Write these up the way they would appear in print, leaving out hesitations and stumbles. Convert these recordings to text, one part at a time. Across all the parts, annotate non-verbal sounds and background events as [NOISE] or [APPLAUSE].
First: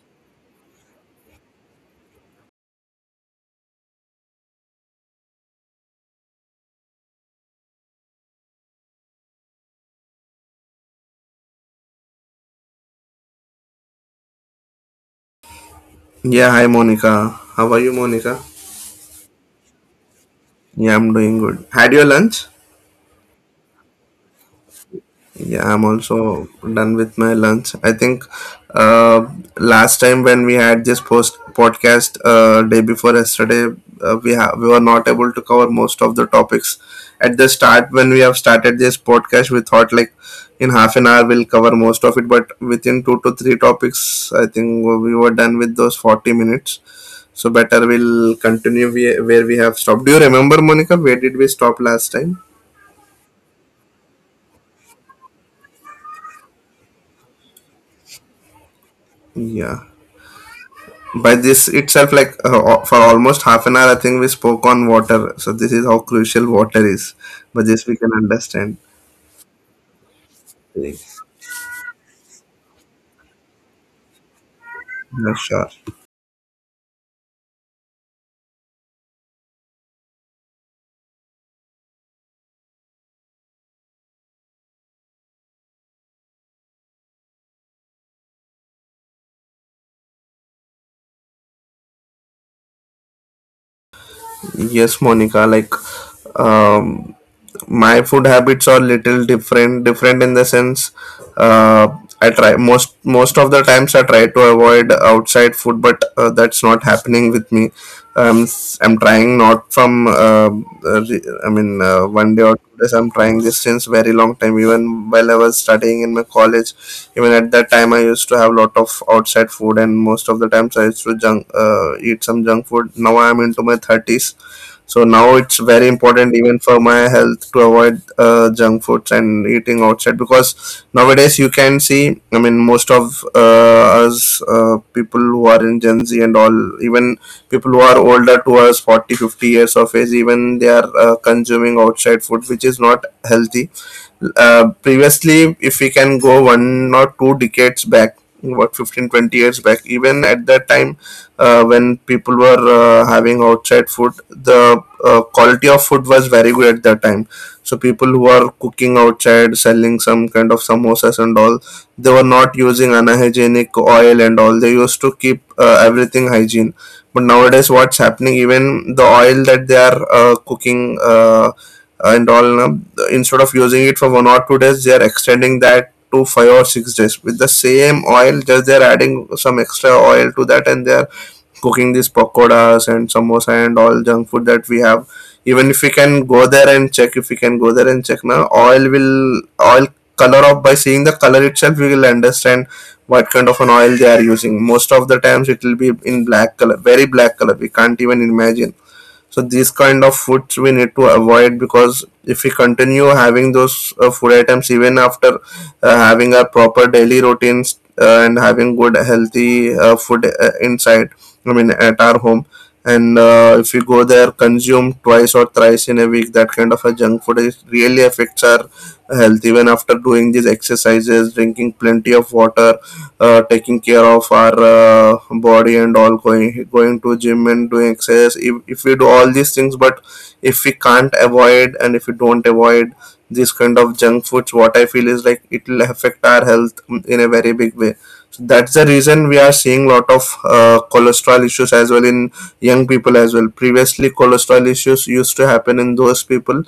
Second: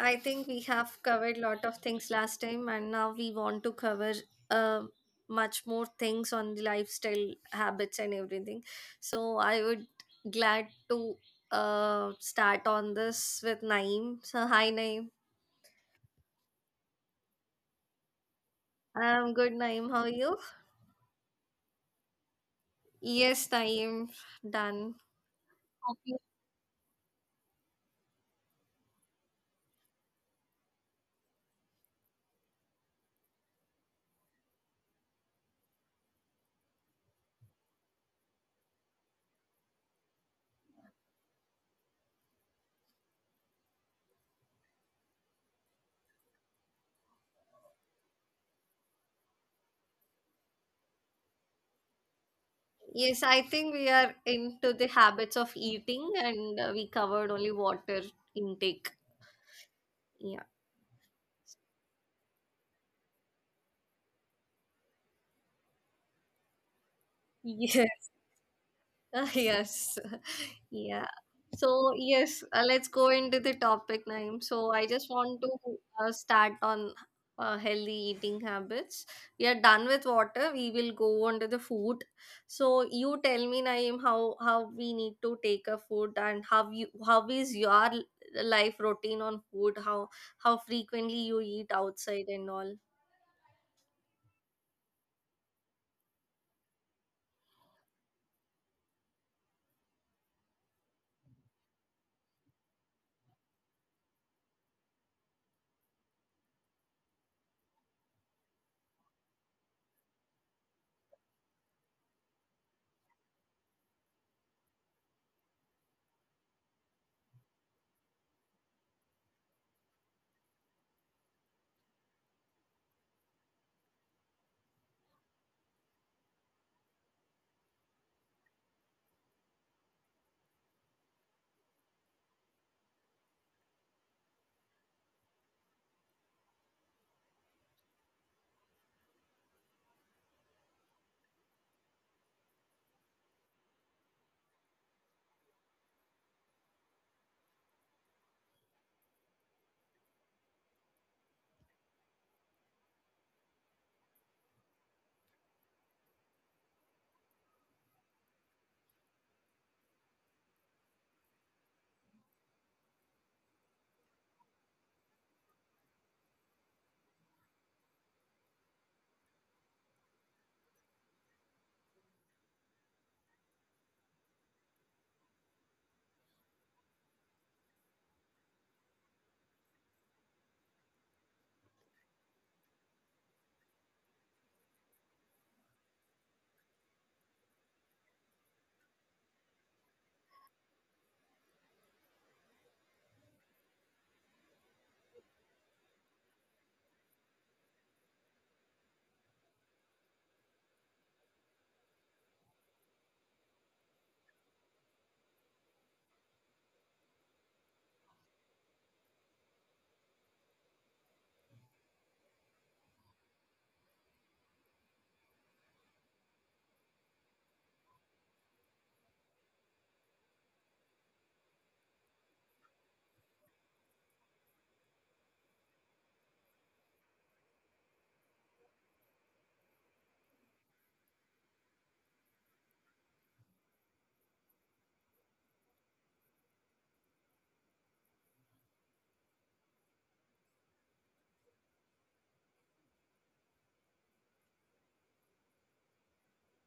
I think we have covered lot of things last time and now we want to cover uh, much more things on the lifestyle habits and everything. So I would glad to start on this with Naeem. So hi Naeem. Yeah, hi Monica. How are you, Monica? I'm good Naeem. How are you? Yeah, I'm doing good. Had your lunch? Yes Naeem. Done. Yeah, I'm Okay. also done with my lunch. I think uh, last time when we had this post podcast day before yesterday, we were not able to cover most of the topics. At the start, when we have started this podcast, we thought like in half an hour we'll cover most of it, but within two to three topics, I think we were done with those 40 minutes. So better we'll continue where we have stopped. Do you remember, Monica? Where did we stop last time? Yes, I think we are into the habits of eating and we covered only water intake. Yeah. Yeah. By this itself, like for almost half an hour, I think we spoke on water, so this is how crucial water is, but this we Yes. can understand. Yes. [LAUGHS] Yeah. So, yes, let's go into the topic, Naeem. So, I just Yeah, want to sure. Start on healthy eating habits. We are done with water. We will go on to the food. So, you tell me, Naeem, how we need to take a food and how you how is your life routine on food? How frequently you eat outside and all? Yes, Monica, like um my food habits are little different in the sense. uh, I try, most of the times I try to avoid outside food, but that's not happening with me. um, I'm trying not from I mean one day or 2 days. I'm trying this since very long time, even while I was studying in my college. Even at that time I used to have lot of outside food, and most of the times I used to junk eat some junk food. Now I'm into my 30s, so now it's very important even for my health to avoid junk foods and eating outside, because nowadays you can see, I mean, most of us people who are in Gen Z and all, even people who are older to us, 40, 50 years of age, even they are consuming outside food, which is not healthy. Previously, if we can go one or two decades back, what, 15-20 years back, even at that time, when people were having outside food, the quality of food was very good at that time. So people who are cooking outside, selling some kind of samosas and all, they were not using unhygienic oil and all. They used to keep everything hygiene. But nowadays, what's happening, even the oil that they are cooking and all now, instead of using it for 1 or 2 days, they are extending that to 5 or 6 days with the same oil. Just they are adding some extra oil to that, and they are cooking these pakoras and samosa and all junk food that we have. Even if we can go there and check, if we can go there and check now oil will oil color, of by seeing the color itself we will understand what kind of an oil they are using. Most of the times it will be in black color, very black color. We can't even imagine. So these kind of foods we need to avoid, because if we continue having those food items even after having a proper daily routines and having good healthy food inside, I mean at our home, and if we go there, consume twice or thrice in a week, that kind of a junk food is really affects our health. Even after doing these exercises, drinking plenty of water, taking care of our body and all, going to gym and doing exercise, if we do all these things, but if we can't avoid and if we don't avoid this kind of junk foods, what I feel is like, it will affect our health in a very big way. So that's the reason we are seeing lot of cholesterol issues as well in young people as well. Previously, cholesterol issues used to happen in those people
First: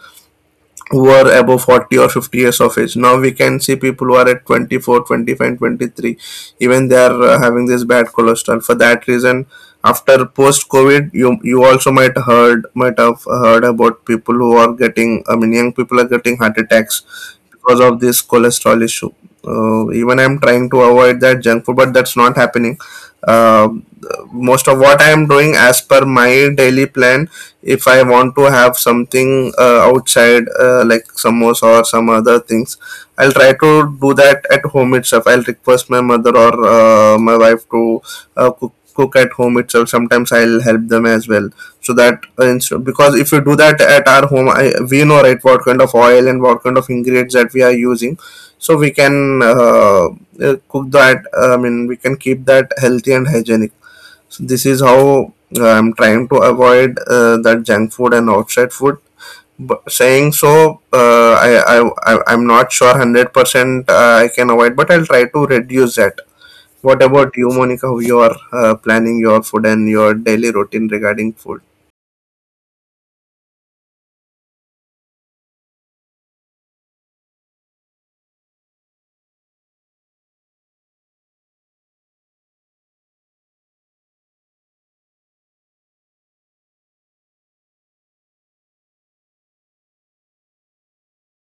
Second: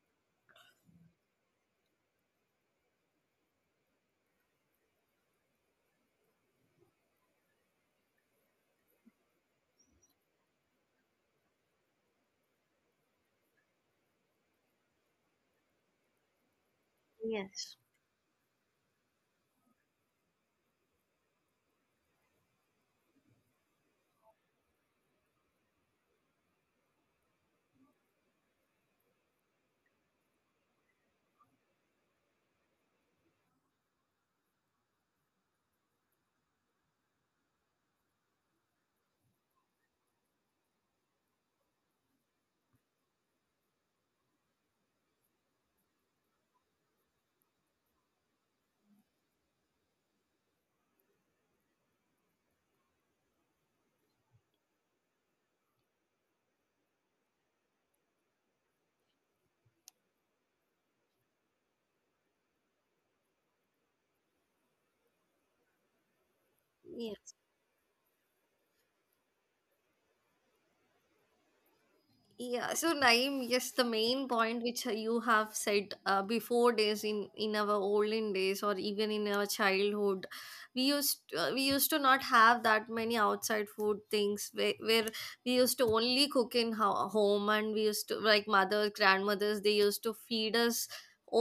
who are above 40 or 50 years of age. Now we can see people who are at 24, 25, 23, even they are having this bad cholesterol. For that reason, after post covid, you also might have heard about people who are getting, I mean young people are getting heart attacks Yes. because of this cholesterol issue. Even I'm trying to avoid that junk food, but that's not happening. Um, most of what I am doing as per my daily plan, if I want to have something outside, like samosa or some other things, I'll try to do that at home itself. I'll request my mother or my wife to cook at home itself. Sometimes I'll help them as well, so that because if you do that at our home, I, we know right what kind of oil and what kind of ingredients that we are using. So we can cook that, I mean we can keep that healthy and hygienic. So this is how I'm trying to avoid that junk food and outside food, but saying so, I'm not sure 100% I can avoid, but I'll try to reduce that. What Yeah. about you, Monica? Who you are planning your food and your daily routine regarding food? Yeah, so Naeem, yes, the main point which you have said before days in our olden days or even in our childhood, we used to not have that many outside food things where we used to only cook in home and we used to like mothers, grandmothers, they used to feed us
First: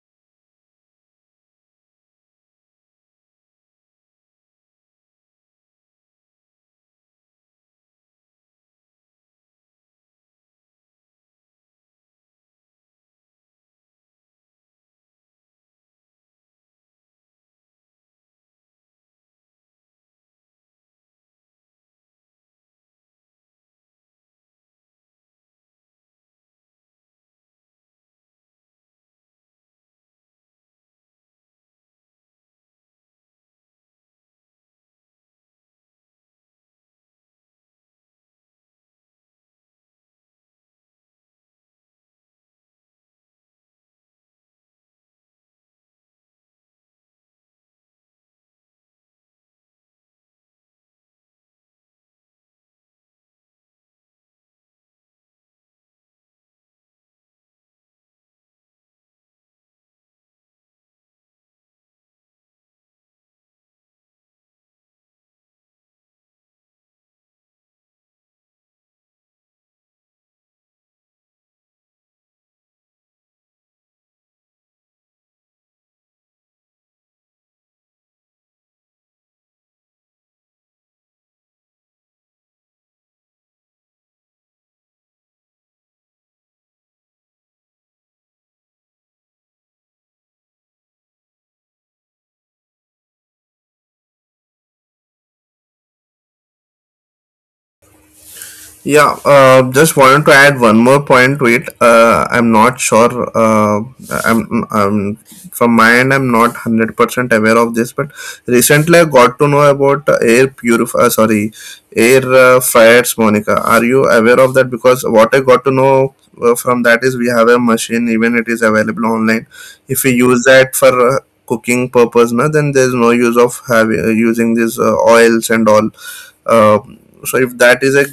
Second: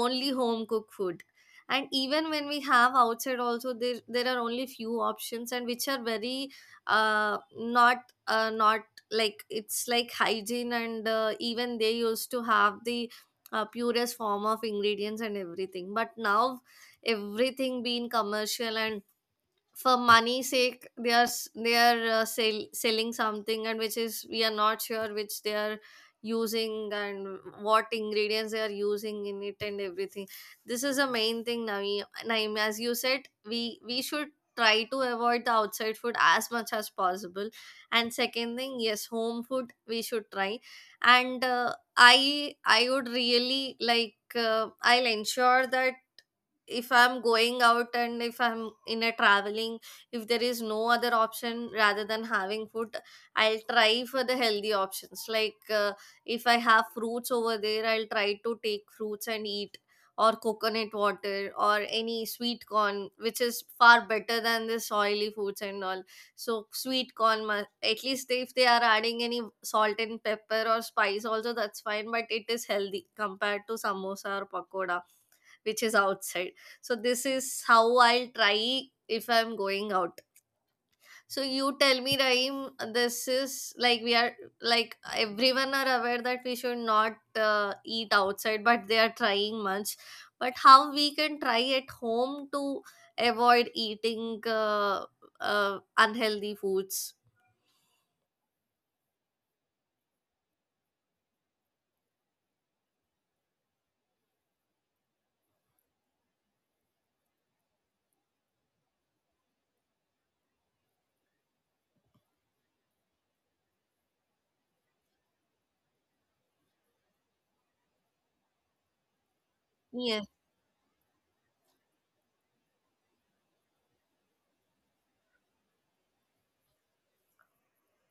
only home cooked food. And even when we have outside, also there are only few options and which are very not not like it's like hygiene and even they used to have the purest form of ingredients and everything but now everything being commercial and for money sake they are selling something and which is we are not sure which they are using and what ingredients they are using in it and everything this is a main thing naeem as you said we should try to avoid the outside food as much as possible and second thing yes home food we should try and I would really like I'll ensure that if I'm going out and if I'm in a traveling if there is no other option rather than having food I'll try for the healthy options like if I have fruits over there I'll try to take fruits and eat or coconut water or any sweet corn which is far better than this oily foods and all. So sweet corn at least if they are adding any salt and pepper or spice also that's fine, but it is healthy compared to samosa or pakoda which is outside. So this is how I'll try if I'm going out. So you tell me, Raheem, this is like we are like everyone are aware that we should not eat outside, but they are trying much. But how we can try at home to avoid eating unhealthy foods? Yeah, just wanted to add one more point to it. I'm not sure. I'm from my end. I'm not 100% aware of this, but recently I got to know about air purif. Sorry, air fryers. Monica, are you aware of that? Because what I got to know from that is we have a machine. Even it is available online. If we Yeah. use that for cooking purpose, na, then there's no use of having using these oils and all. Uh, so if that is a,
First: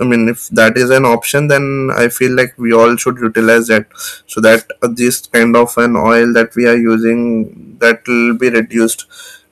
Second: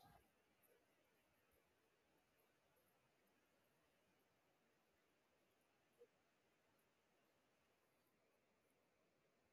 I mean if that is an option, then I feel like we all should utilize that, so that this kind of an oil that we are using, that will be reduced.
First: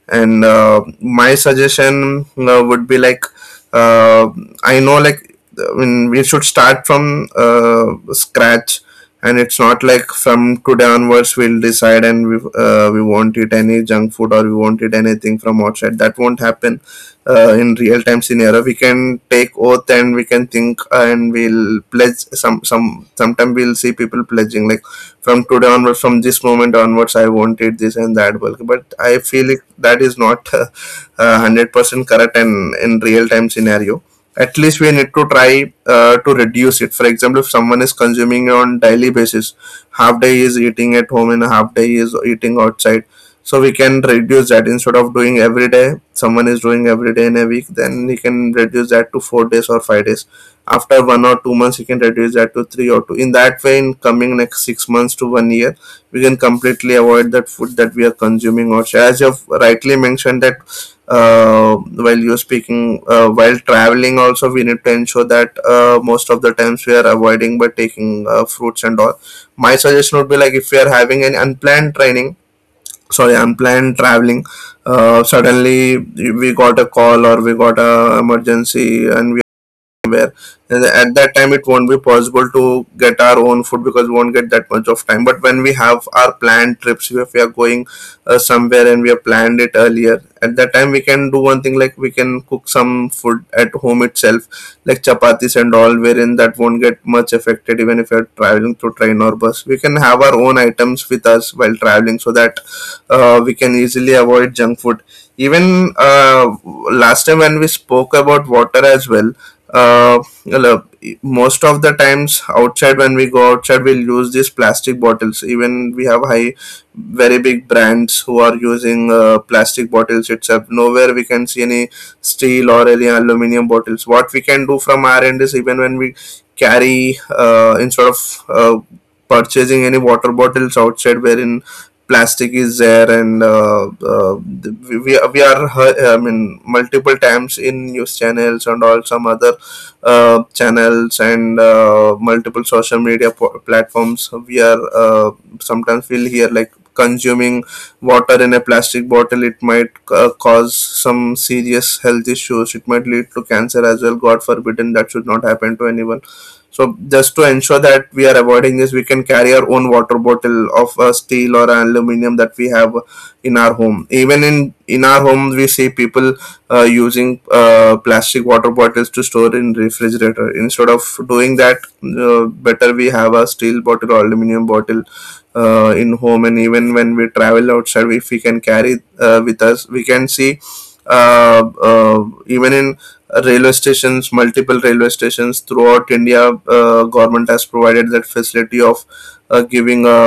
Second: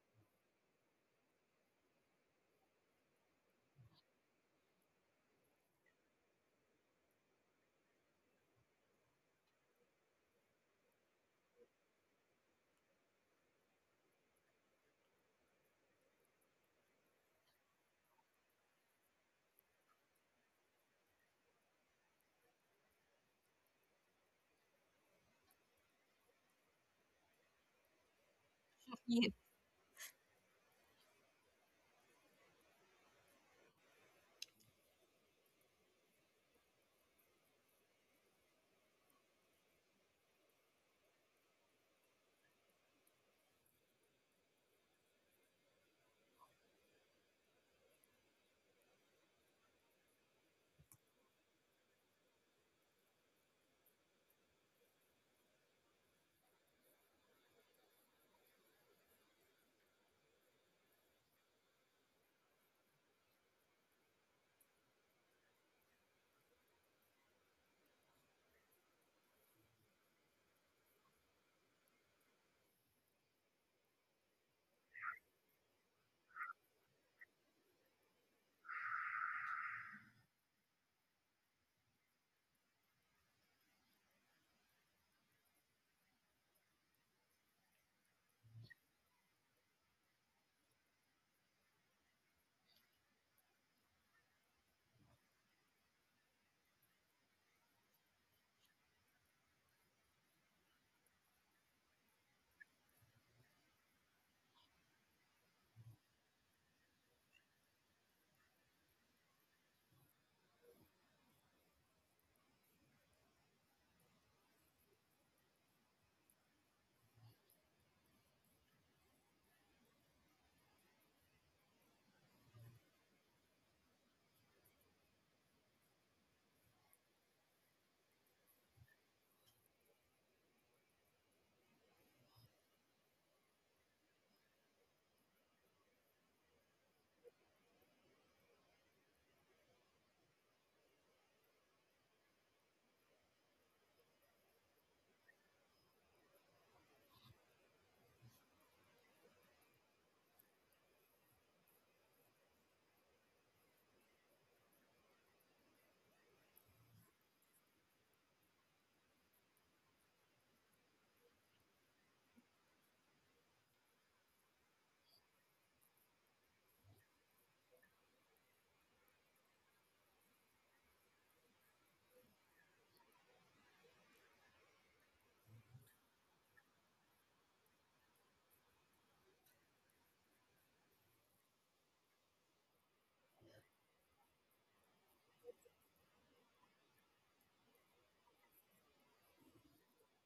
And my suggestion would be like, uh, I know, like, I mean we should start from scratch, and it's not like from today onwards we'll decide and we won't eat any junk food or we won't eat anything from outside. That won't happen in real time scenario. We can take oath and we can think and we'll pledge some, sometime we'll see people pledging like from today onwards, from this moment onwards I wanted this and that bulk, but I feel it, that is not [LAUGHS] 100% correct. And in real time scenario, at least we need to try to reduce it. For example, if someone is consuming on daily basis, half day is eating at home and half day is eating outside, so we can reduce that. Instead of doing every day, someone is doing every day in a week, then he can reduce that to 4 days or 5 days. After 1 or 2 months, he can reduce that to three or two. In that way, in coming next 6 months to 1 year, we can completely avoid that food that we are consuming. Or, as you've rightly mentioned that, while you're speaking, while traveling also we need to ensure that most of the times we are avoiding by taking fruits and all. My suggestion would be like, if we are having an unplanned training, sorry, unplanned traveling, suddenly we got a call or we got a emergency and we somewhere, and at that time it won't be possible to get our own food, because we won't get that much of time. But when we have our planned trips, if we are going somewhere and we have planned it earlier, at that time we can do one thing, like we can cook some food at home itself, like chapatis and all, wherein that won't get much affected. Even if you're traveling through train or bus, we can have our own items with us while traveling, so that we can easily avoid junk food. Even last time when we spoke about water as well, uh, well, uh, most of the times outside, when we go outside we'll use these plastic bottles. Even we have high very big brands who are using plastic bottles itself. Nowhere we can see any steel or any aluminum bottles. What we can do from our end is, even when we carry instead of purchasing any water bottles outside wherein plastic is there, and we are I mean, multiple times in news channels and all, some other channels and multiple social media platforms we are sometimes we'll hear like, consuming water in a plastic bottle, it might cause some serious health issues, it might lead to cancer as well. God forbidden, that should not happen to anyone. So just to ensure that we are avoiding this, we can carry our own water bottle of steel or aluminum that we have in our home. Even in our home we see people using plastic water bottles to store in refrigerator. Instead of doing that, better we have a steel bottle or aluminum bottle in home. And even when we travel outside, if we can carry with us, we can see uh, even in railway stations, multiple railway stations throughout India, government has provided that facility of uh, giving a,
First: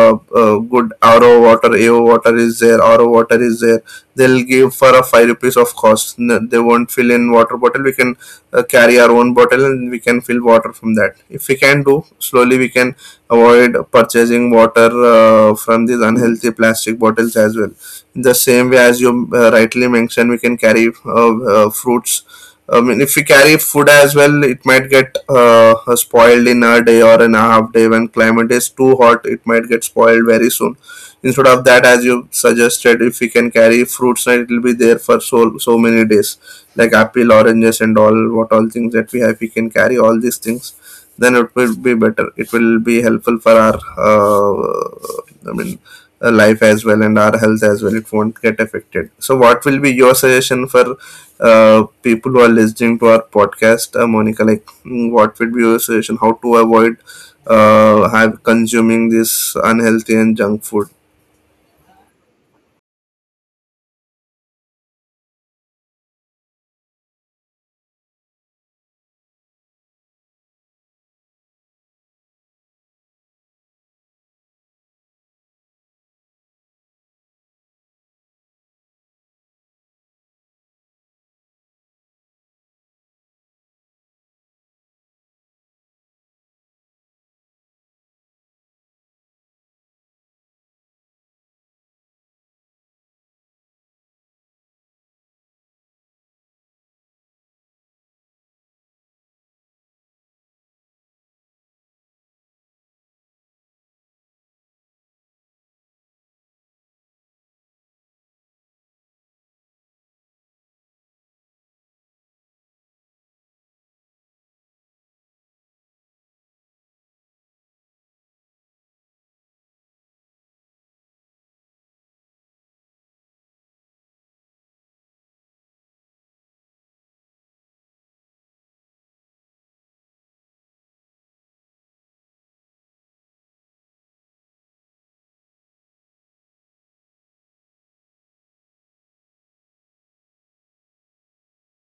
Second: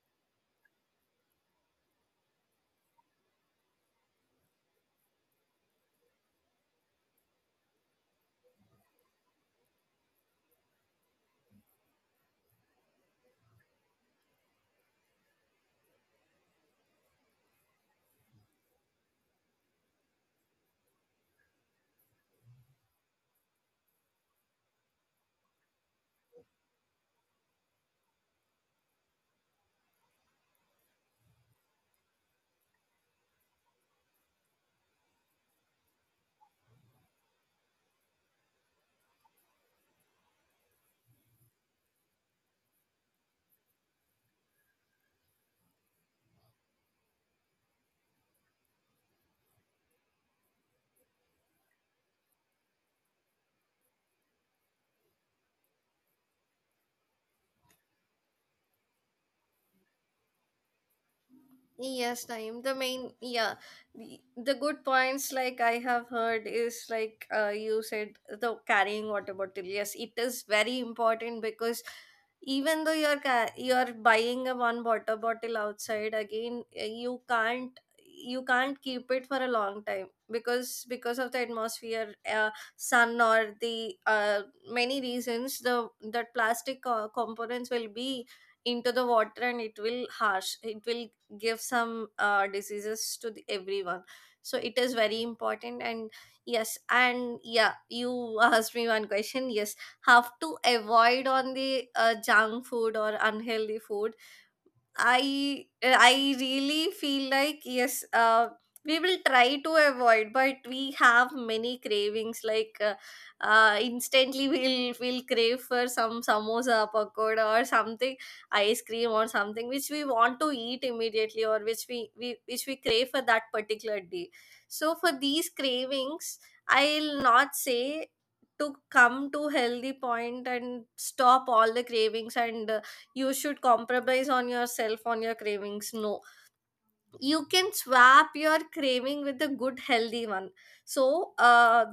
a good ro water is there. They'll give for a five rupees of cost. They won't fill in water bottle. We can carry our own bottle and we can fill water from that. If we can do slowly, we can avoid purchasing water from these unhealthy plastic bottles as well. In the same way, as you rightly mentioned, we can carry fruits. I mean, if we carry food as well, it might get spoiled in a day or in a half day. When climate is too hot, it might get spoiled very soon. Instead of that, as you suggested, if we can carry fruits, and it will be there for so many days, like apple, oranges, and all what all things that we have, we can carry all these things. Then it will be better. It will be helpful for our uh, i mean life as well and our health as well. It won't get affected. So what will be your suggestion for people who are listening to our podcast, Monica? Like, mm, what would be your suggestion how to avoid have consuming this unhealthy and junk food? Yes, Naeem. The main, the good points like I have heard is like you said the carrying water bottle. Yes, it is very important because even though you're you're buying a one water bottle outside again, you can't keep it for a long time because of the atmosphere, sun or the many reasons the plastic components will be into the water and it will harsh it will give some diseases to the, everyone. So it is very important. And yes, and yeah you [LAUGHS] asked me one question. Yes, have to avoid on the junk food or unhealthy food. I really feel like yes, we will try to avoid, but we have many cravings. Like instantly, [LAUGHS] we'll crave for some samosa, pakoda, or something, ice cream, or something which we want to eat immediately, or which we which we crave for that particular day. So for these cravings, I'll not say to come to healthy point and stop all the cravings and you should compromise on yourself on your cravings. No, you can swap your craving with a good healthy one. So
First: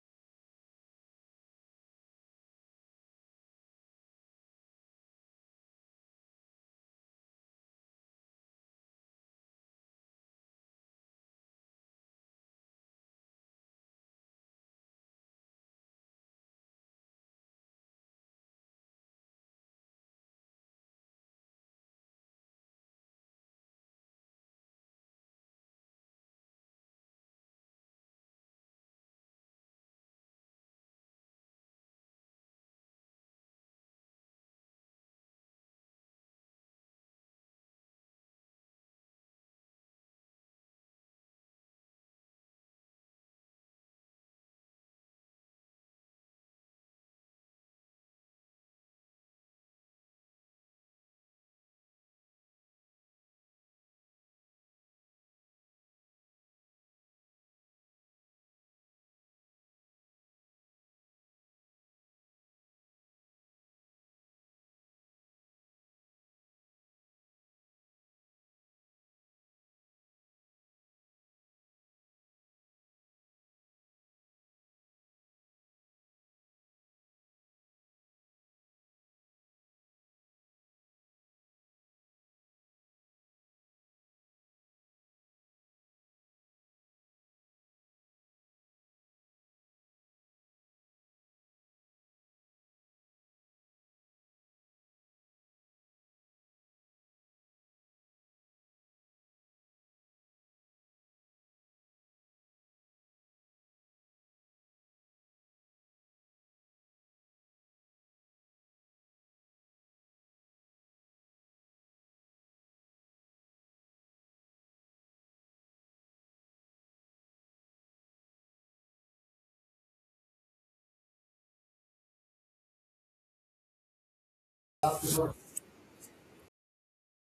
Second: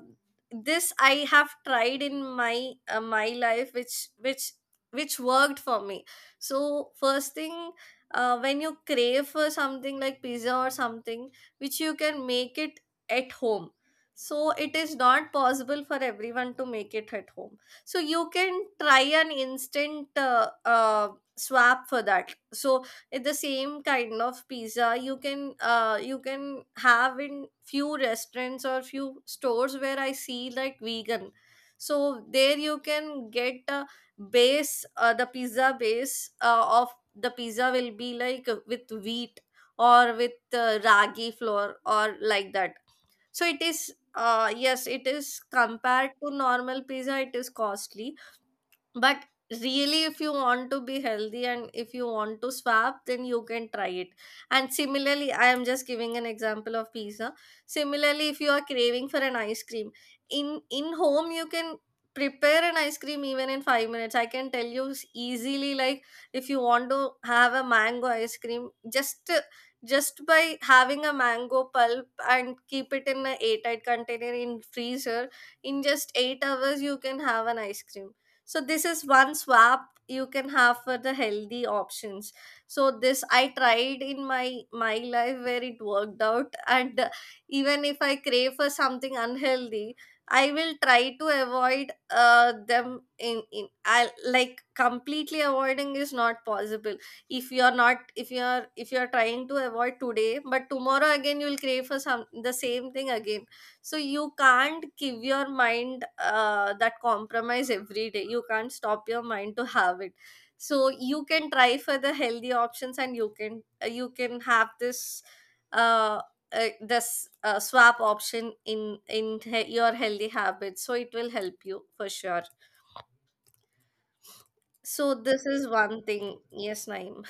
this I have tried in my my life which which worked for me. So first thing, when you crave for something like pizza or something which you can make it at home, so it is not possible for everyone to make it at home. So you can try an instant swap for that. So it- the same kind of pizza you can have in few restaurants or few stores where I see like vegan. So there you can get a base, the pizza base of the pizza will be like with wheat or with ragi flour or like that. So it is yes, it is compared to normal pizza it is costly, but really if you want to be healthy and if you want to swap then you can try it. And similarly I am just giving an example of pizza. Similarly if you are craving for an ice cream, in home you can prepare an ice cream even in 5 minutes I can tell you easily. Like if you want to have a mango ice cream, just by having a mango pulp and keep it in a airtight container in freezer in just 8 hours you can have an ice cream. So this is one swap you can have for the healthy options. So this I tried in my my life where it worked out. And even if I crave for something unhealthy I will try to avoid them in I like completely avoiding is not possible. If you're not if you're if you're trying to avoid today but tomorrow again you'll crave for some the same thing again. So you can't give your mind that compromise every day. You can't stop your mind to have it. So you can try for the healthy options and you can have this uh, swap option in your healthy habits so it will help you for sure. So this is one thing, yes naim.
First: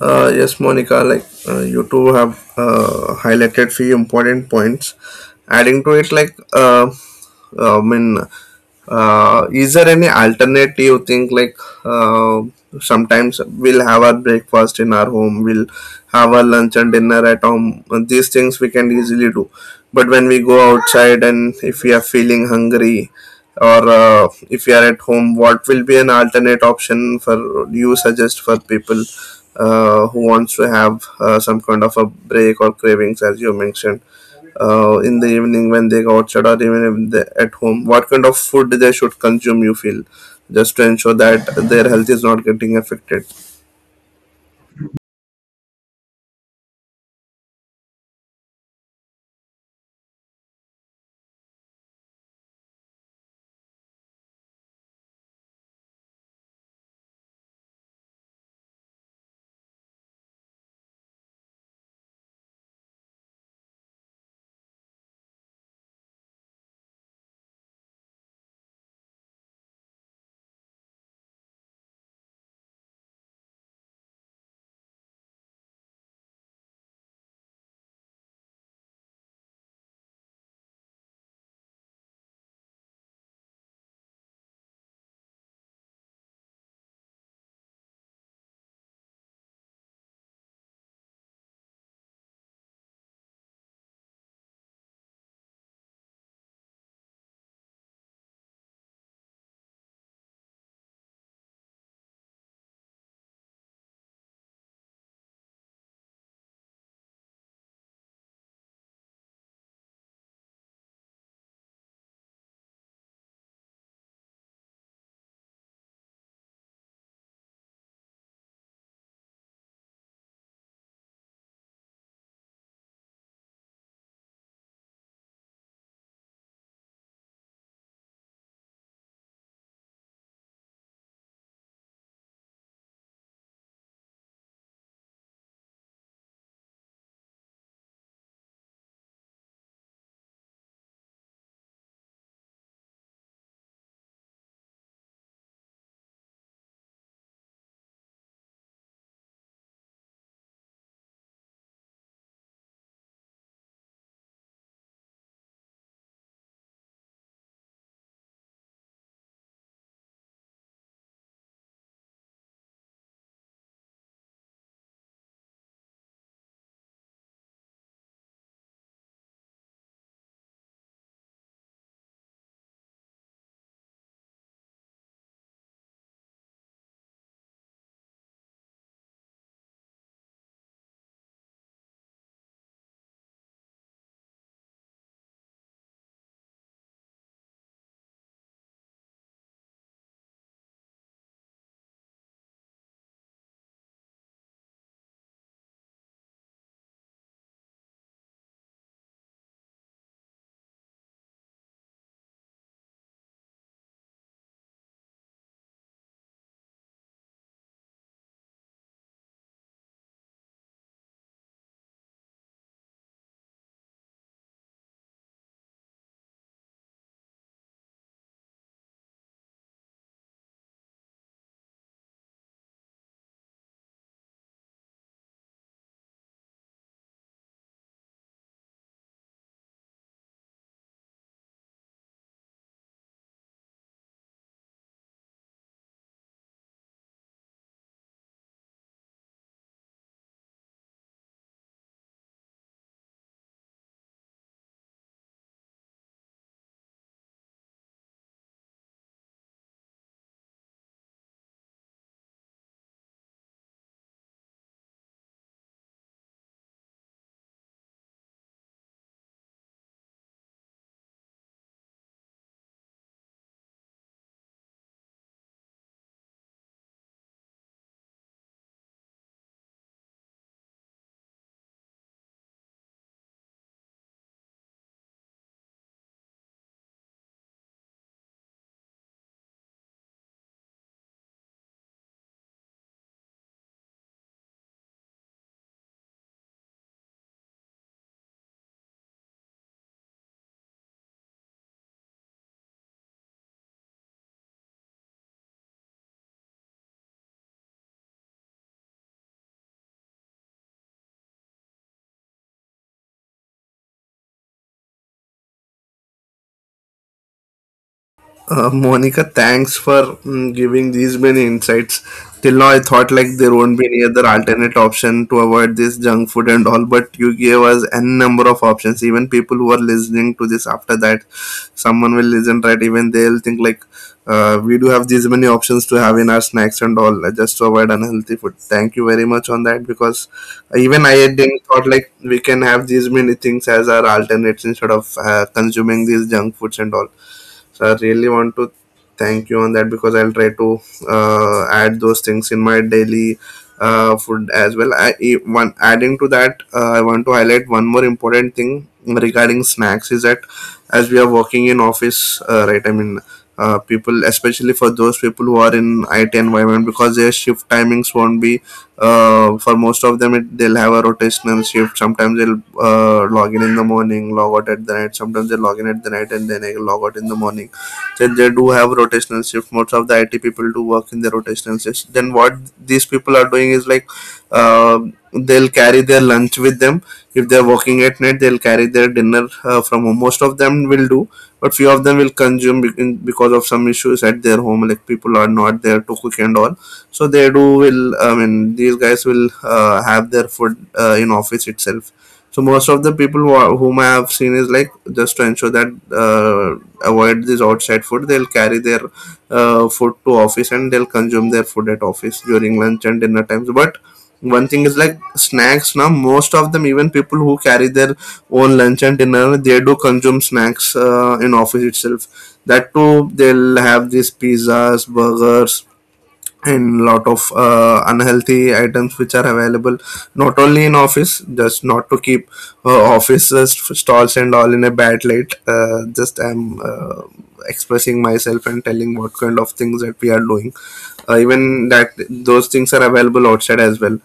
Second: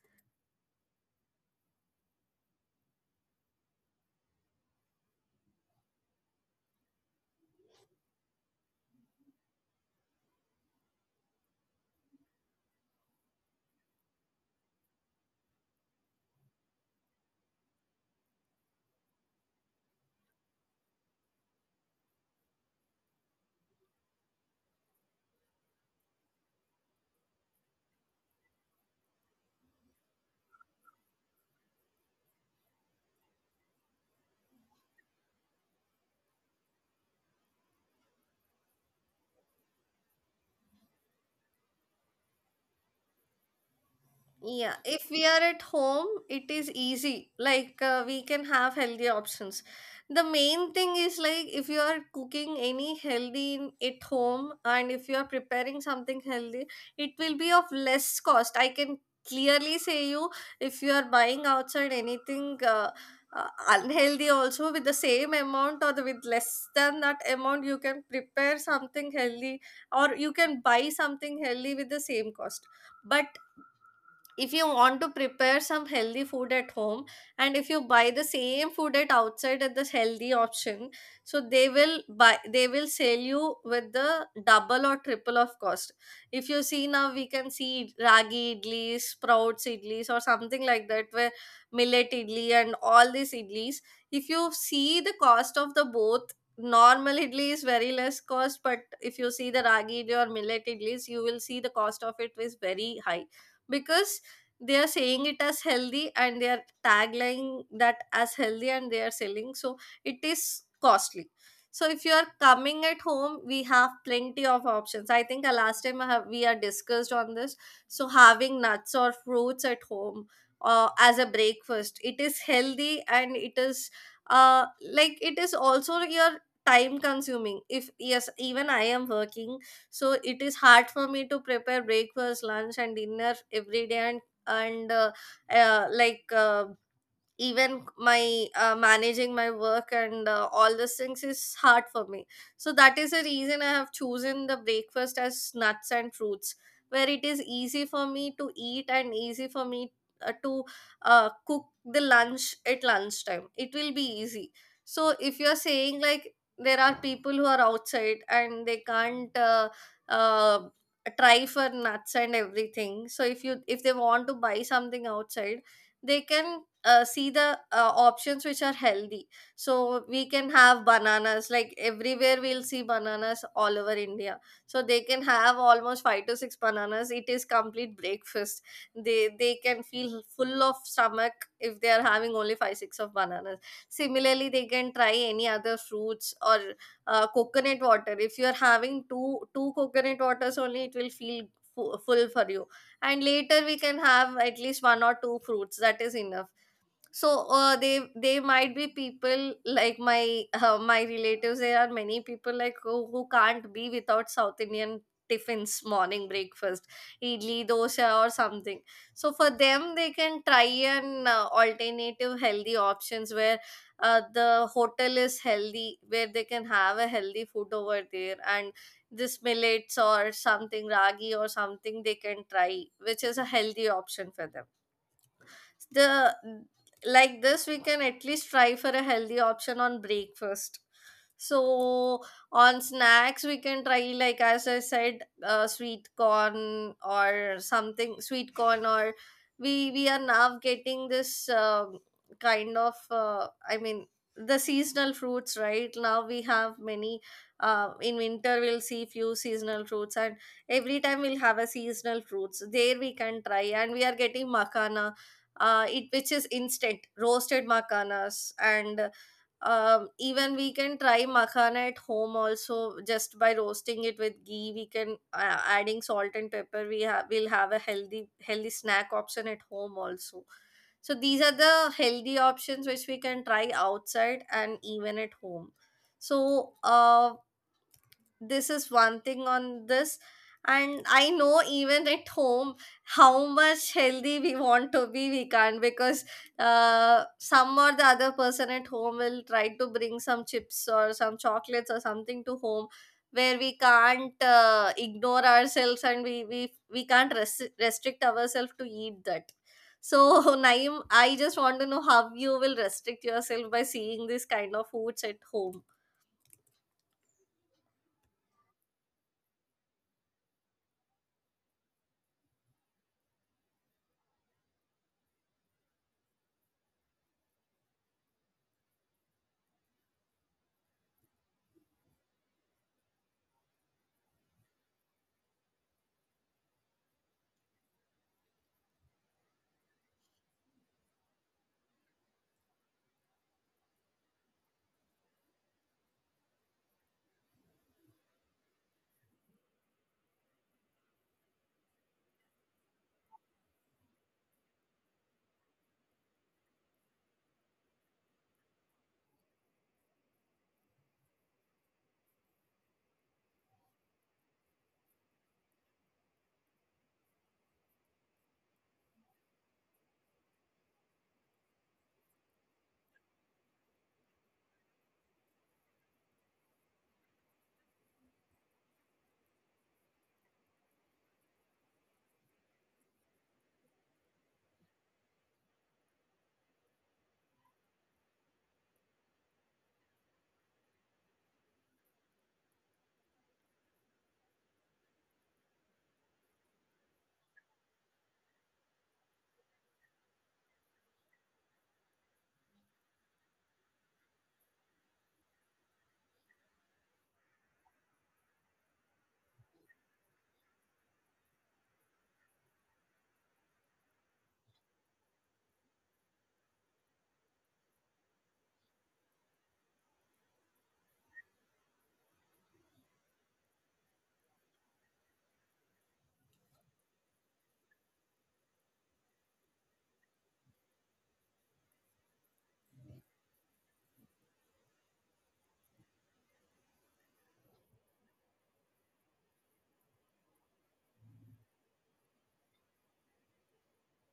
Yes, Monica, like, you two have highlighted few important points. Adding to it, like, uh, I mean, is there any alternative you think, like, uh, sometimes we'll have our breakfast in our home, we'll have our lunch and dinner at home. These things we can easily do. But when we go outside and if we are feeling hungry, or if you are at home, what will be an alternate option for you suggest for people? Who wants to have some kind of a break or cravings, as you mentioned, in the evening when they go outside, or even if they at home, what kind of food they should consume, you feel, just to ensure that their health is not getting affected? Yeah, if we are at home, it is easy. Like, we can have healthy options. The main thing is like if you are cooking any healthy in, at home and if you are preparing something healthy, it will be of less cost. I can clearly say you, if you are buying outside anything unhealthy also with the same amount or the, with less than that amount, you can prepare something healthy or you can buy something healthy with the same cost. But if you want to prepare some healthy food at home and if you buy the same food at outside at this healthy option, so they will buy they will sell you with the double or triple of cost. If you see now, we can see ragi idlis, sprouts idlis or something like that, where millet idli and all these idlis, if you see the cost of the both, normal idli is very less cost, but if you see the ragi idli or millet idlis you will see the cost of it is very high because they are saying it as healthy and they are tagline that as healthy and they are selling, so it is costly. So if you are coming at home, we have plenty of options. I think last time we are discussed on this. So having nuts or fruits at home as a breakfast, it is healthy and it is uh, like it is also your time consuming. If yes, even I am working, so it is hard for me to prepare breakfast, lunch and dinner every day and and uh, uh, like uh, even my managing my work and all those things is hard for me. So that is the reason I have chosen the breakfast as nuts and fruits, where it is easy for me to eat and easy for me to cook the lunch at lunchtime, it will be easy. So if you're saying like there are people who are outside and they can't uh, try for nuts and everything, so if you if they want to buy something outside, they can see the options which are healthy. So we can have bananas, like everywhere we'll see bananas all over India. So they can have almost 5 to 6 bananas, it is complete breakfast, they can feel full of stomach if they are having only 5 6 of bananas. Similarly they can try any other fruits or coconut water. If you are having two coconut waters only it will feel full for you and later we can have at least one or two fruits, that is enough. So They they might be people like my my relatives, there are many people like who can't be without south Indian tiffins. Morning breakfast, idli dosa or something. So for them, they can try an alternative healthy options where the hotel is healthy, where they can have a healthy food over there. And this millets or something, ragi or something, they can try, which is a healthy option for them. The like this we can at least try for a healthy option on breakfast. So on snacks we can try, like as I said, sweet corn or something, sweet corn, or we are now getting this kind of uh, i mean the seasonal fruits. Right now we have many. In winter we'll see few seasonal fruits, and every time we'll have a seasonal fruits there we can try. And we are getting makana, it which is instant roasted makhanas. And even we can try makhana at home also, just by roasting it with ghee. We can, adding salt and pepper, we'll have a healthy snack option at home also. So these are the healthy options which we can try outside and even at home. So this is one thing on this. And I know even at home, how much healthy we want to be, we can't, because some or the other person at home will try to bring some chips or some chocolates or something to home, where we can't ignore ourselves and we can't restrict ourselves to eat that. So [LAUGHS] Naim, I just want to know how you will restrict yourself by seeing this kind of foods at home. Monica, thanks for mm, giving these many insights. Till now, I thought like there won't be any other alternate option to avoid this junk food and all, but you gave us n number of options. Even people who are listening to this after that, someone will listen right. Even they'll think like, we do have these many options to have in our snacks and all, just to avoid unhealthy food. Thank you very much on that, because even I didn't thought like we can have these many things as our alternates instead of consuming these junk foods and all. So I really want to thank you on that, because I'll try to add those things in my daily food as well. One adding to that, I want to highlight one more important thing regarding snacks is that as we are working in office, right, people, especially for those people who are in it environment, because their shift timings won't be for most of them, they'll have a rotational shift. Sometimes they'll log in the morning, log out at the night. Sometimes they log in at the night and then they log out in the morning. So they do have rotational shift. Most of the it people do work in the rotational shift. Then what these people are doing is like, uh, they'll carry their lunch with them. If they're working at night, they'll carry their dinner from home. Most of them will do, but few of them will consume because of some issues at their home, like people are not there to cook and all. So they do will, I mean, these guys will have their food in office itself. So most of the people who are, whom I have seen, is like, just to ensure that uh, avoid this outside food, they'll carry their food to office and they'll consume their food at office during lunch and dinner times. But one thing is like snacks. Now most of them, even people who carry their own lunch and dinner, they do consume snacks in office itself. That too, they'll have these pizzas, burgers, and lot of unhealthy items which are available, not only in office. Just not to keep offices stalls and all in a bad light, just I'm expressing myself and telling what kind of things that we are doing. Even that those things are available outside as well.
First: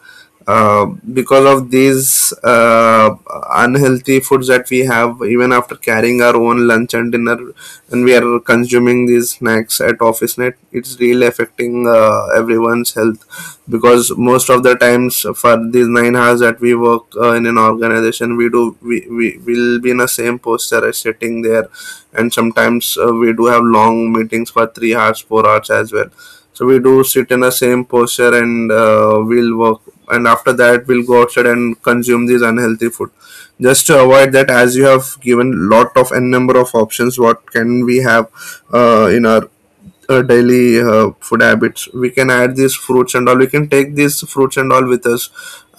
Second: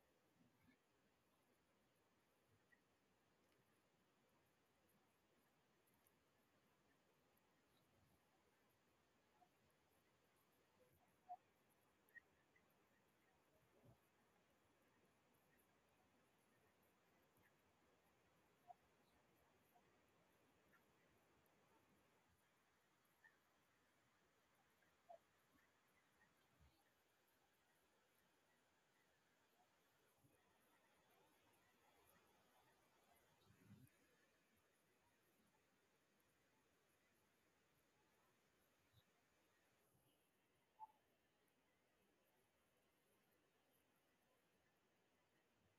uh, because of these unhealthy foods that we have, even after carrying our own lunch and dinner, and we are consuming these snacks at office net, it's really affecting everyone's health, because most of the times for these 9 hours that we work in an organization, we do we will be in the same posture as sitting there. And sometimes we do have long meetings for 3 hours, 4 hours as well. So we do sit in the same posture and we'll work, and after that we'll go outside and consume these unhealthy food. Just to avoid that, as you have given lot of n number of options what can we have in our daily food habits, we can add these fruits and all. We can take these fruits and all with us.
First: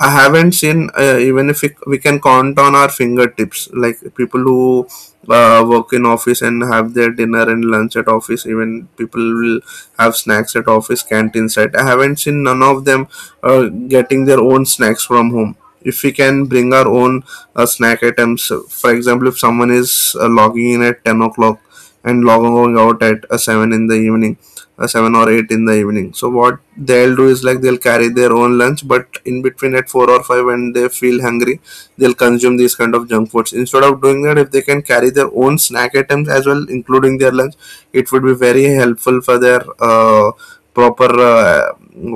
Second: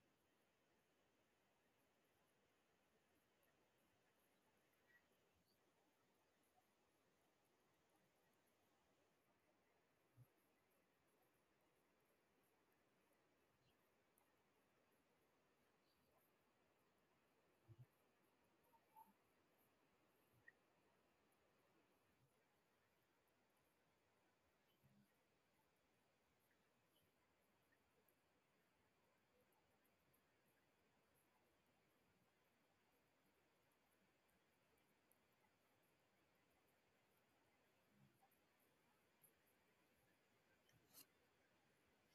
I haven't seen even if it, we can count on our fingertips like people who work in office and have their dinner and lunch at office. Even people will have snacks at office canteen side. I haven't seen none of them getting their own snacks from home. If we can bring our own snack items, for example, if someone is logging in at 10 o'clock and log going out at a 7 in the evening, a 7 or 8 in the evening, so what they'll do is like, they'll carry their own lunch, but in between at 4 or 5 when they feel hungry, they'll consume these kind of junk foods. Instead of doing that, if they can carry their own snack items as well including their lunch, it would be very helpful for their proper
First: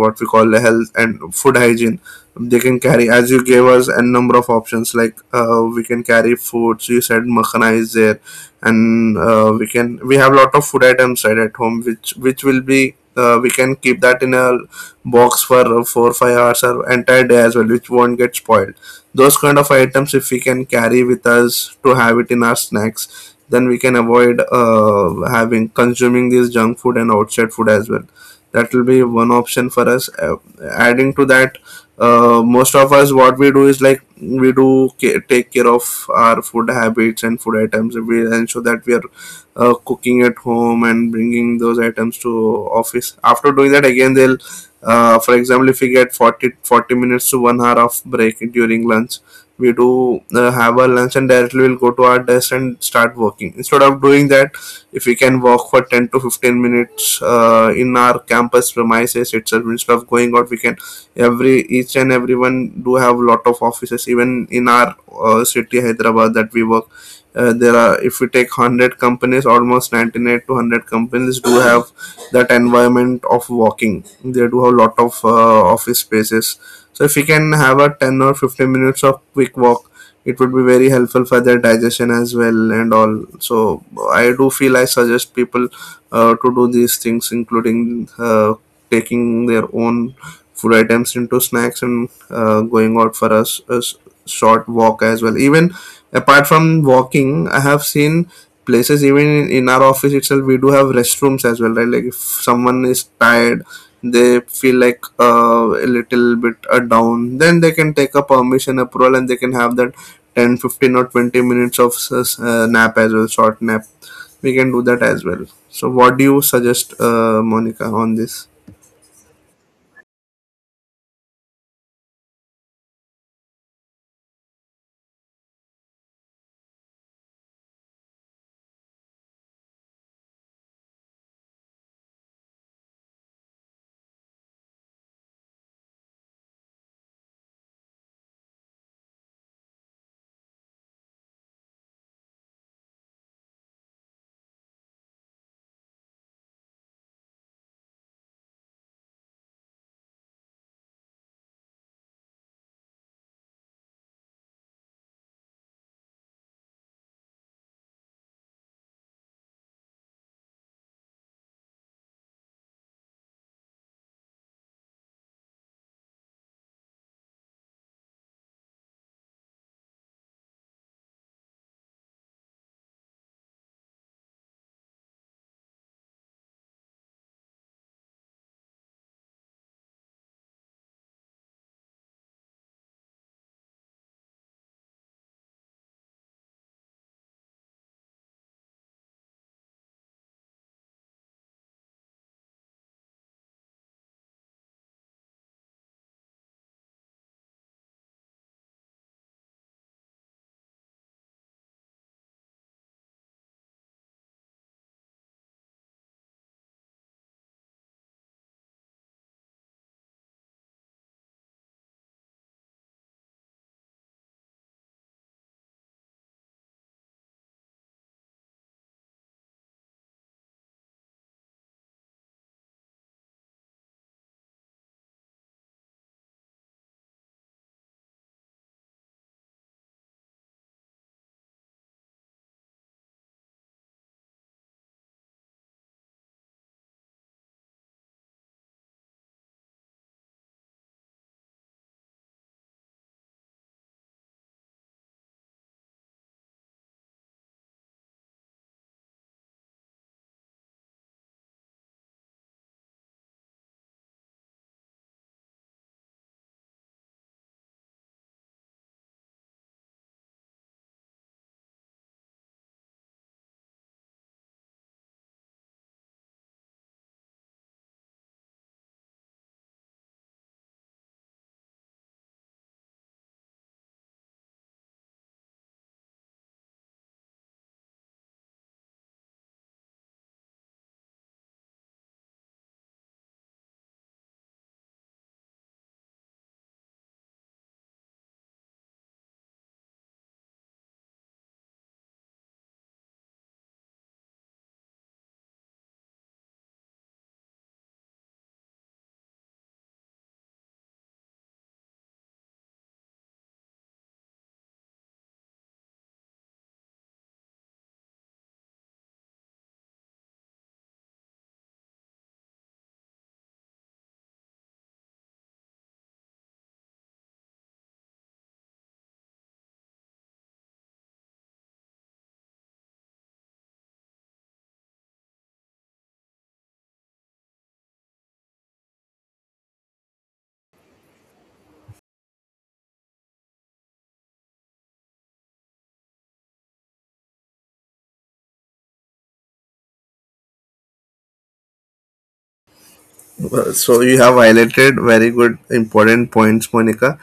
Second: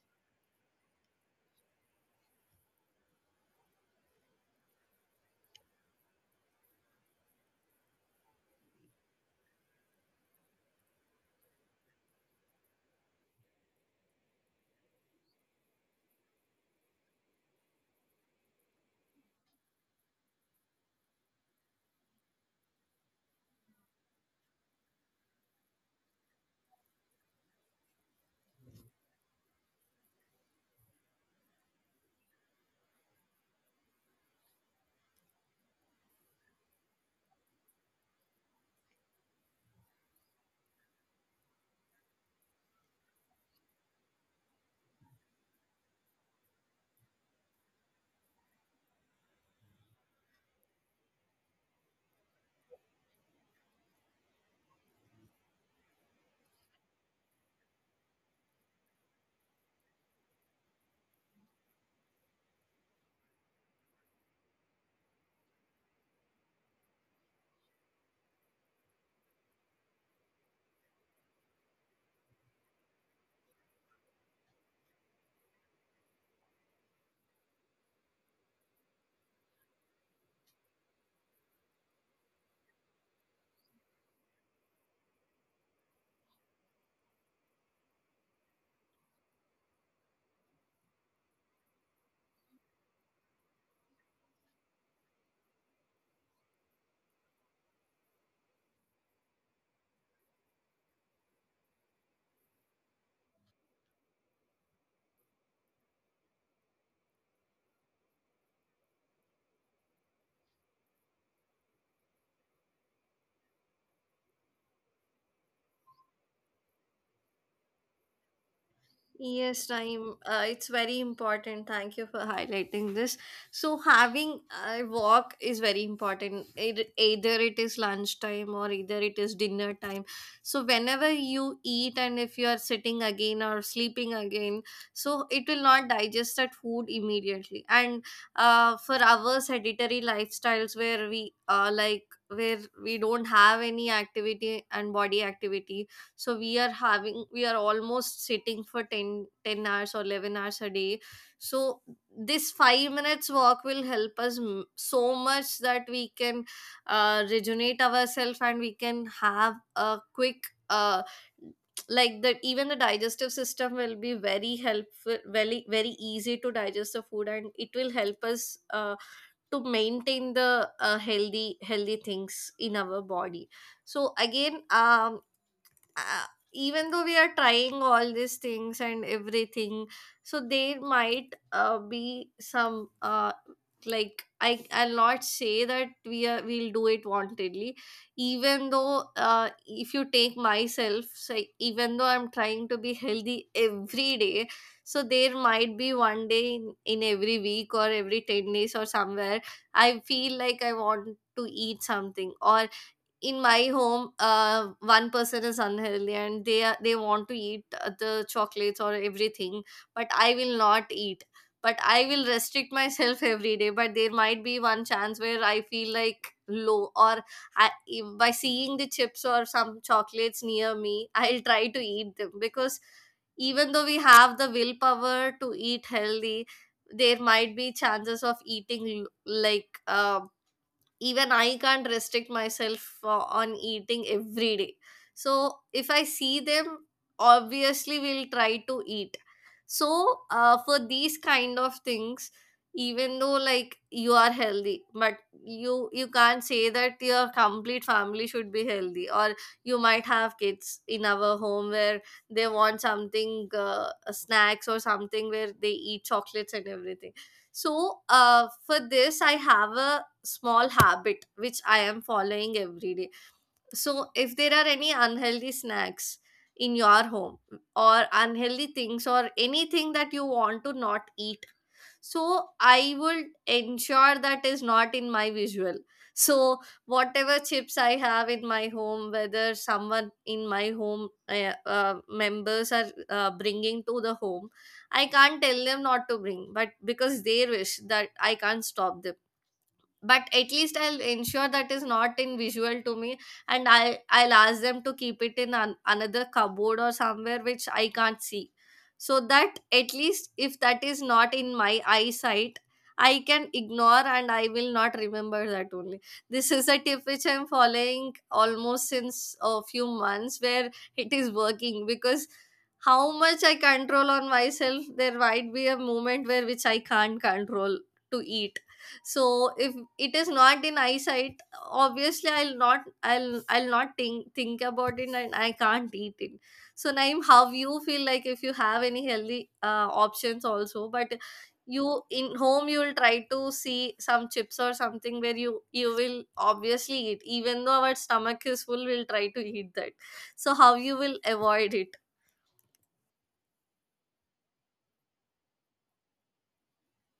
what we call health and food hygiene. They can carry, as you gave us a number of options, like, we can carry foods, you said makhana is there, and we have a lot of food items right at home, which will be we can keep that in a box for 4, 5 hours or entire day as well, which won't get spoiled. Those kind of items, if we can carry with us to have it in our snacks, then we can avoid having consuming this junk food and outside food as well. That will be one option for us. Adding to that, most of us what we do is like, we do take care of our food habits and food items. We ensure that we are cooking at home and bringing those items to office. After doing that, again they'll for example, if we get 40 40 minutes to 1 hour of break during lunch, we do have our lunch and directly we'll go to our desk and start working. Instead of doing that, if we can walk for 10 to 15 minutes in our campus premises itself instead of going out, we can, every each and everyone do have lot of offices, even in our city Hyderabad that we work, there are, if we take 100 companies, almost 98 to 100 companies do have that environment of walking. They do have lot of office spaces. So if we can have a 10 or 15 minutes of quick walk, it would be very helpful for their digestion as well and all. So I do feel, I suggest people to do these things, including taking their own food items into snacks and going out for short walk as well. Even apart from walking, I have seen places even in our office itself. We do have restrooms as well, right? Like if someone is tired, they feel like a little bit down, then they can take a permission approval and they can have that 10, 15, or 20 minutes of nap as well, short nap. We can do that as well. So what do you suggest, monica, on this? Yes, time. It's very important. Thank you for highlighting this. So, having a walk is very important. It, either it is lunchtime or either it is dinner time. So, whenever you eat and if you are sitting again or sleeping again, so it will not digest that food immediately. And for our sedentary lifestyles where we like where we don't have any activity and body activity, so we are almost sitting for 10 10 hours or 11 hours a day. So this 5 minutes walk will help us so much that we can rejuvenate ourselves, and we can have a quick, uh, like that, even the digestive system will be very helpful, very very easy to digest the food. And it will help us to maintain the healthy things in our body. So again, uh, even though we are trying all these things and everything, so there might be some, like I'll not say that we'll do it wantedly. Even though, if you take myself, say, even though I'm trying to be healthy every day, so there might be one day in every week or every 10 days or somewhere I feel like I want to eat something, or in my home, one person is unhealthy and they want to eat the chocolates or everything, but I will not eat. But I will restrict myself [LAUGHS] every day. But there might be one chance where I feel like low, or I, by seeing the chips or some chocolates near me, I'll try to eat them, because even though we have the willpower to eat healthy, there might be chances of eating, like, even I can't restrict myself on eating every day. So if I see them, obviously we'll try to eat. So for these kind of things, even though like you are healthy, but you can't say that your complete family should be healthy, or you might have kids in our home where they want something, snacks or something, where they eat chocolates and everything. So for this I have a small habit which I am following every day. So, if there are any unhealthy snacks in your home or unhealthy things or anything that you want to not eat, so I would ensure that is not in my visual. So, whatever chips I have in my home, whether someone in my home, members are bringing to the home, I can't tell them not to bring, but because they wish that, I can't stop them. But at least I'll ensure that is not in visual to me. And I'll ask them to keep it in an, another cupboard or somewhere which I can't see, so that at least if that is not in my eyesight, I can ignore and I will not remember that only. This is a tip which I'm following almost since a few months, where it is working, because how much I control on myself, there might be a moment where which I can't control to eat. So if it is not in eyesight, obviously I'll not think about it, and I can't eat it. So Naim, how you feel like, if you have any healthy options also, but you in home you will try to see some chips or something where you will obviously eat, even though our stomach is full, we'll try to eat that. So how you will avoid it? Well, so you have highlighted very good important points, Monica.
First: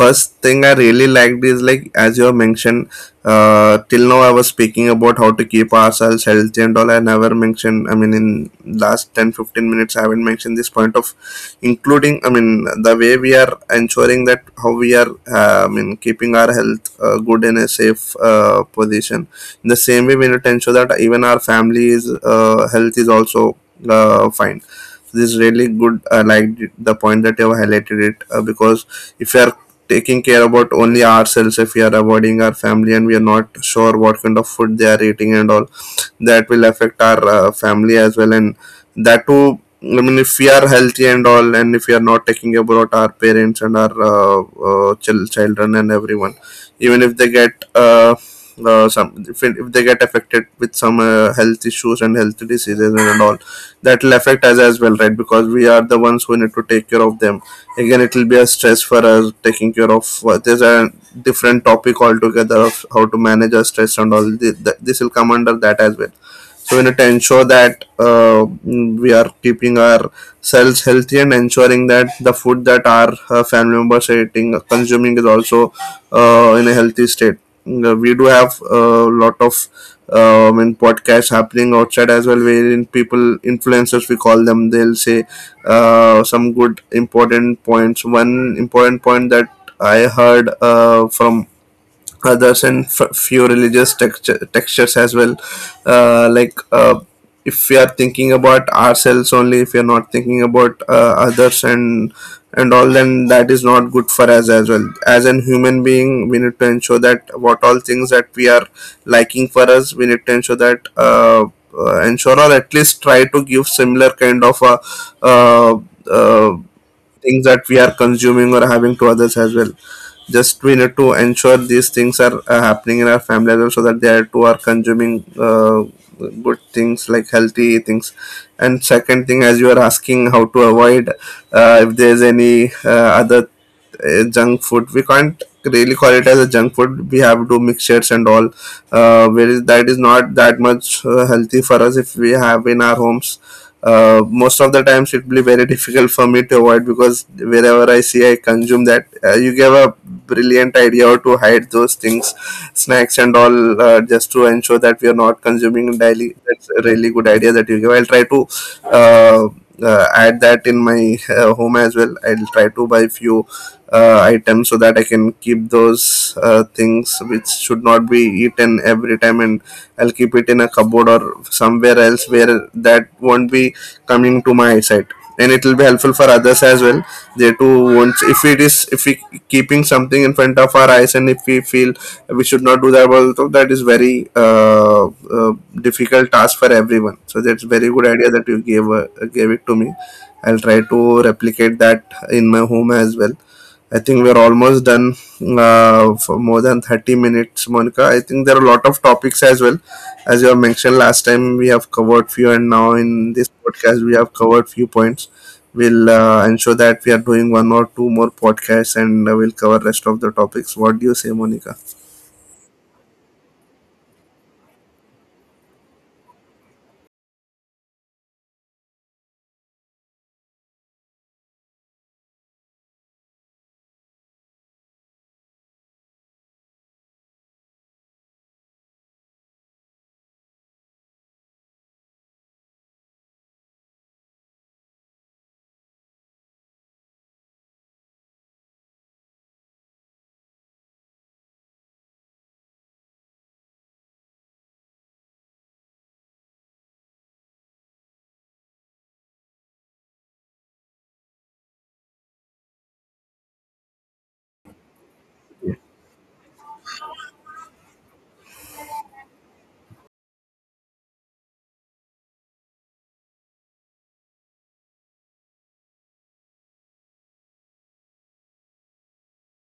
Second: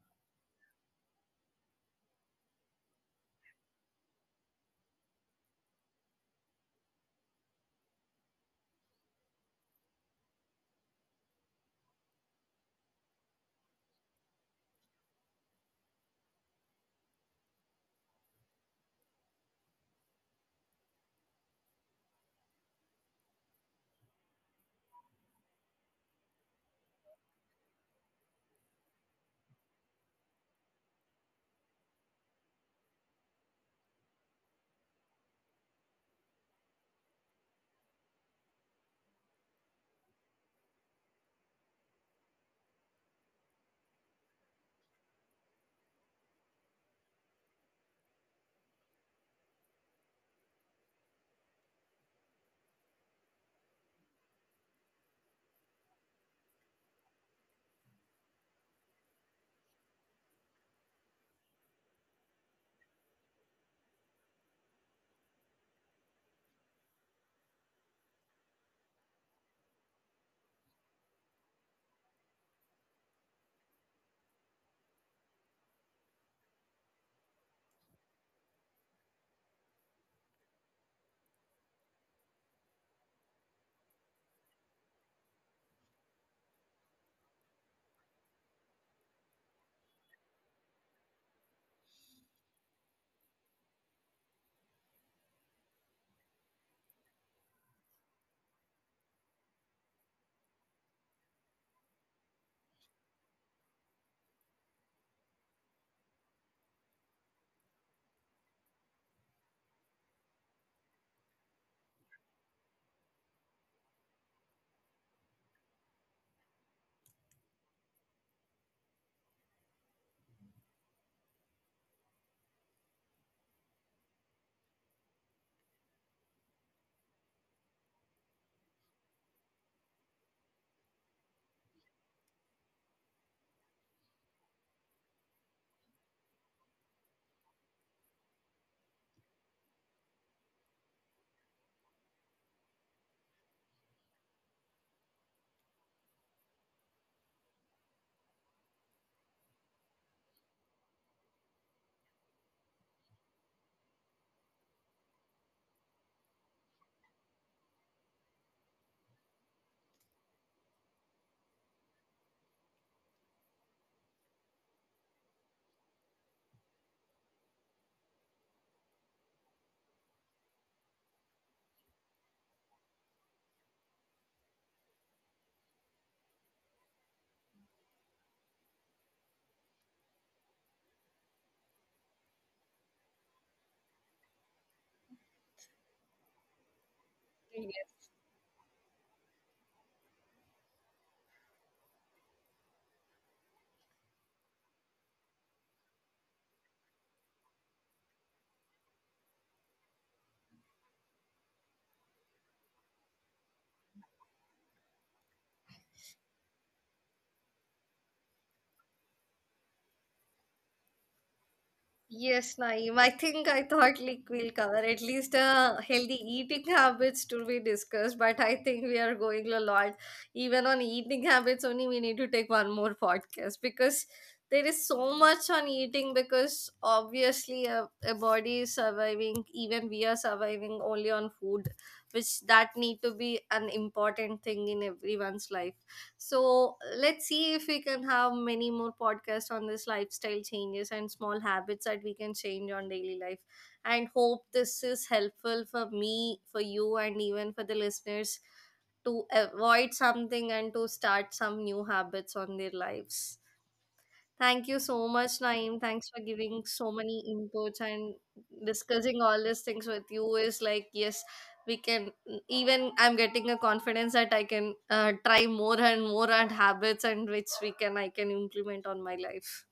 First thing I really liked is, like as you have mentioned, till now I was speaking about how to keep ourselves healthy and all. I never mentioned, I mean, in last 10, 15 minutes, I haven't mentioned this point of including. I mean, the way we are ensuring that how we are. I mean, keeping our health good in a safe position. In the same way, we need to ensure that even our family's health is also fine. So this is really good. I liked the point that you have highlighted it because if we are taking care about only ourselves, if we are avoiding our family and we are not sure what kind of food they are eating and all, that will affect our family as well. And that too, I mean, if we are healthy and all, and if we are not taking care about our parents and our children and everyone, even if they get some, if they get affected with some health issues and health diseases and all, that will affect us as well, right? Because we are the ones who need to take care of them. Again, it will be a stress for us taking care of. There's a different topic altogether of how to manage our stress, and all this will come under that as well. So we need to ensure that we are keeping our cells healthy and ensuring that the food that our family members are eating, consuming is also in a healthy state. We do have a lot of in podcasts happening outside as well, wherein people, influencers, we call them, they'll say some good important points. One important point that I heard from others and few religious textures as well, like if we are thinking about ourselves only, if we are not thinking about others and all, then that is not good for us as well. As an human being, we need to ensure that what all things that we are liking for us, we need to ensure that ensure or at least try to give similar kind of uh, uh, things that we are consuming or having to others as well. Just we need to ensure these things are happening in our family as well so that they too are consuming good things like healthy things. And second thing, as you are asking how to avoid if there's any other junk food. We can't really call it as a junk food. We have to mixtures and all, that is not that much healthy for us. If we have in our homes, most of the times it will be very difficult for me to avoid, because wherever I see I consume that. You gave a brilliant idea how to hide those things, snacks and all, just to ensure that we are not consuming daily. That's a really good idea that you gave. I'll try to uh, add that in my home as well. I'll try to buy few items so that I can keep those things which should not be eaten every time, and I'll keep it in a cupboard or somewhere else where that won't be coming to my eyesight, and it will be helpful for others as well. They too won't, if it is, if we keeping something in front of our eyes and if we feel we should not do that also, that is very difficult task for everyone. So that's very good idea that you gave it to me. I'll try to replicate that in my home as well. I think we're almost done, for more than 30 minutes, Monica. I think there are a lot of topics as well. As you have mentioned, last time we have covered few, and now in this podcast we have covered few points. We'll ensure that we are doing one or two more podcasts and we'll cover rest of the topics. What do you say, monica? Yes, Naeem. I think I thought like we'll cover at least healthy eating [LAUGHS] habits to be discussed, but I think we are going a lot. Even on eating habits only, we need to take one more podcast, because there is so much on eating. Because obviously, a body is surviving. Even we are surviving only on food, which that need to be an important thing in everyone's life. So let's see if we can have many more podcasts on this lifestyle changes and small habits that we can change on daily life. And hope this is helpful for me, for you, and even for the listeners, to avoid something and to start some new habits on their lives. Thank you so much, Naeem. Thanks for giving so many inputs and discussing all these things with you. Is like, yes, we can. Even I'm getting a confidence that I can try more and more and habits, and which we can I can implement on my life.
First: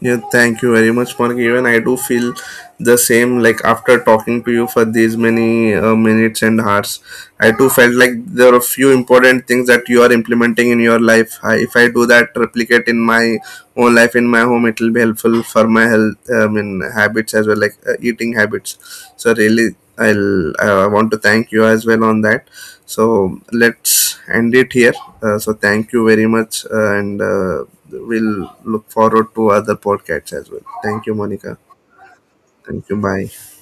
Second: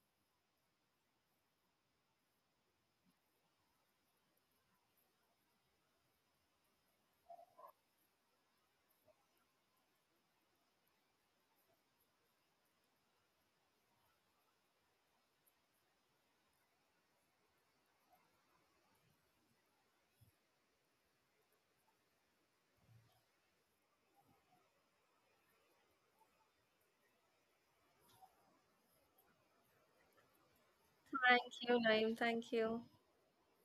Yeah, thank you very much, Mark. Even I do feel the same. Like after talking to you for these many minutes and hours, I too felt like there are a few important things that you are implementing in your life. If I do that, replicate in my own life in my home, it will be helpful for my health, I mean, habits as well, like eating habits. So really, I want to thank you as well on that. So let's end it here. So thank you very much, and we'll look forward to other podcasts as well. Thank you, Thank Monica. you, Naeem. Thank you. Thank you. Bye.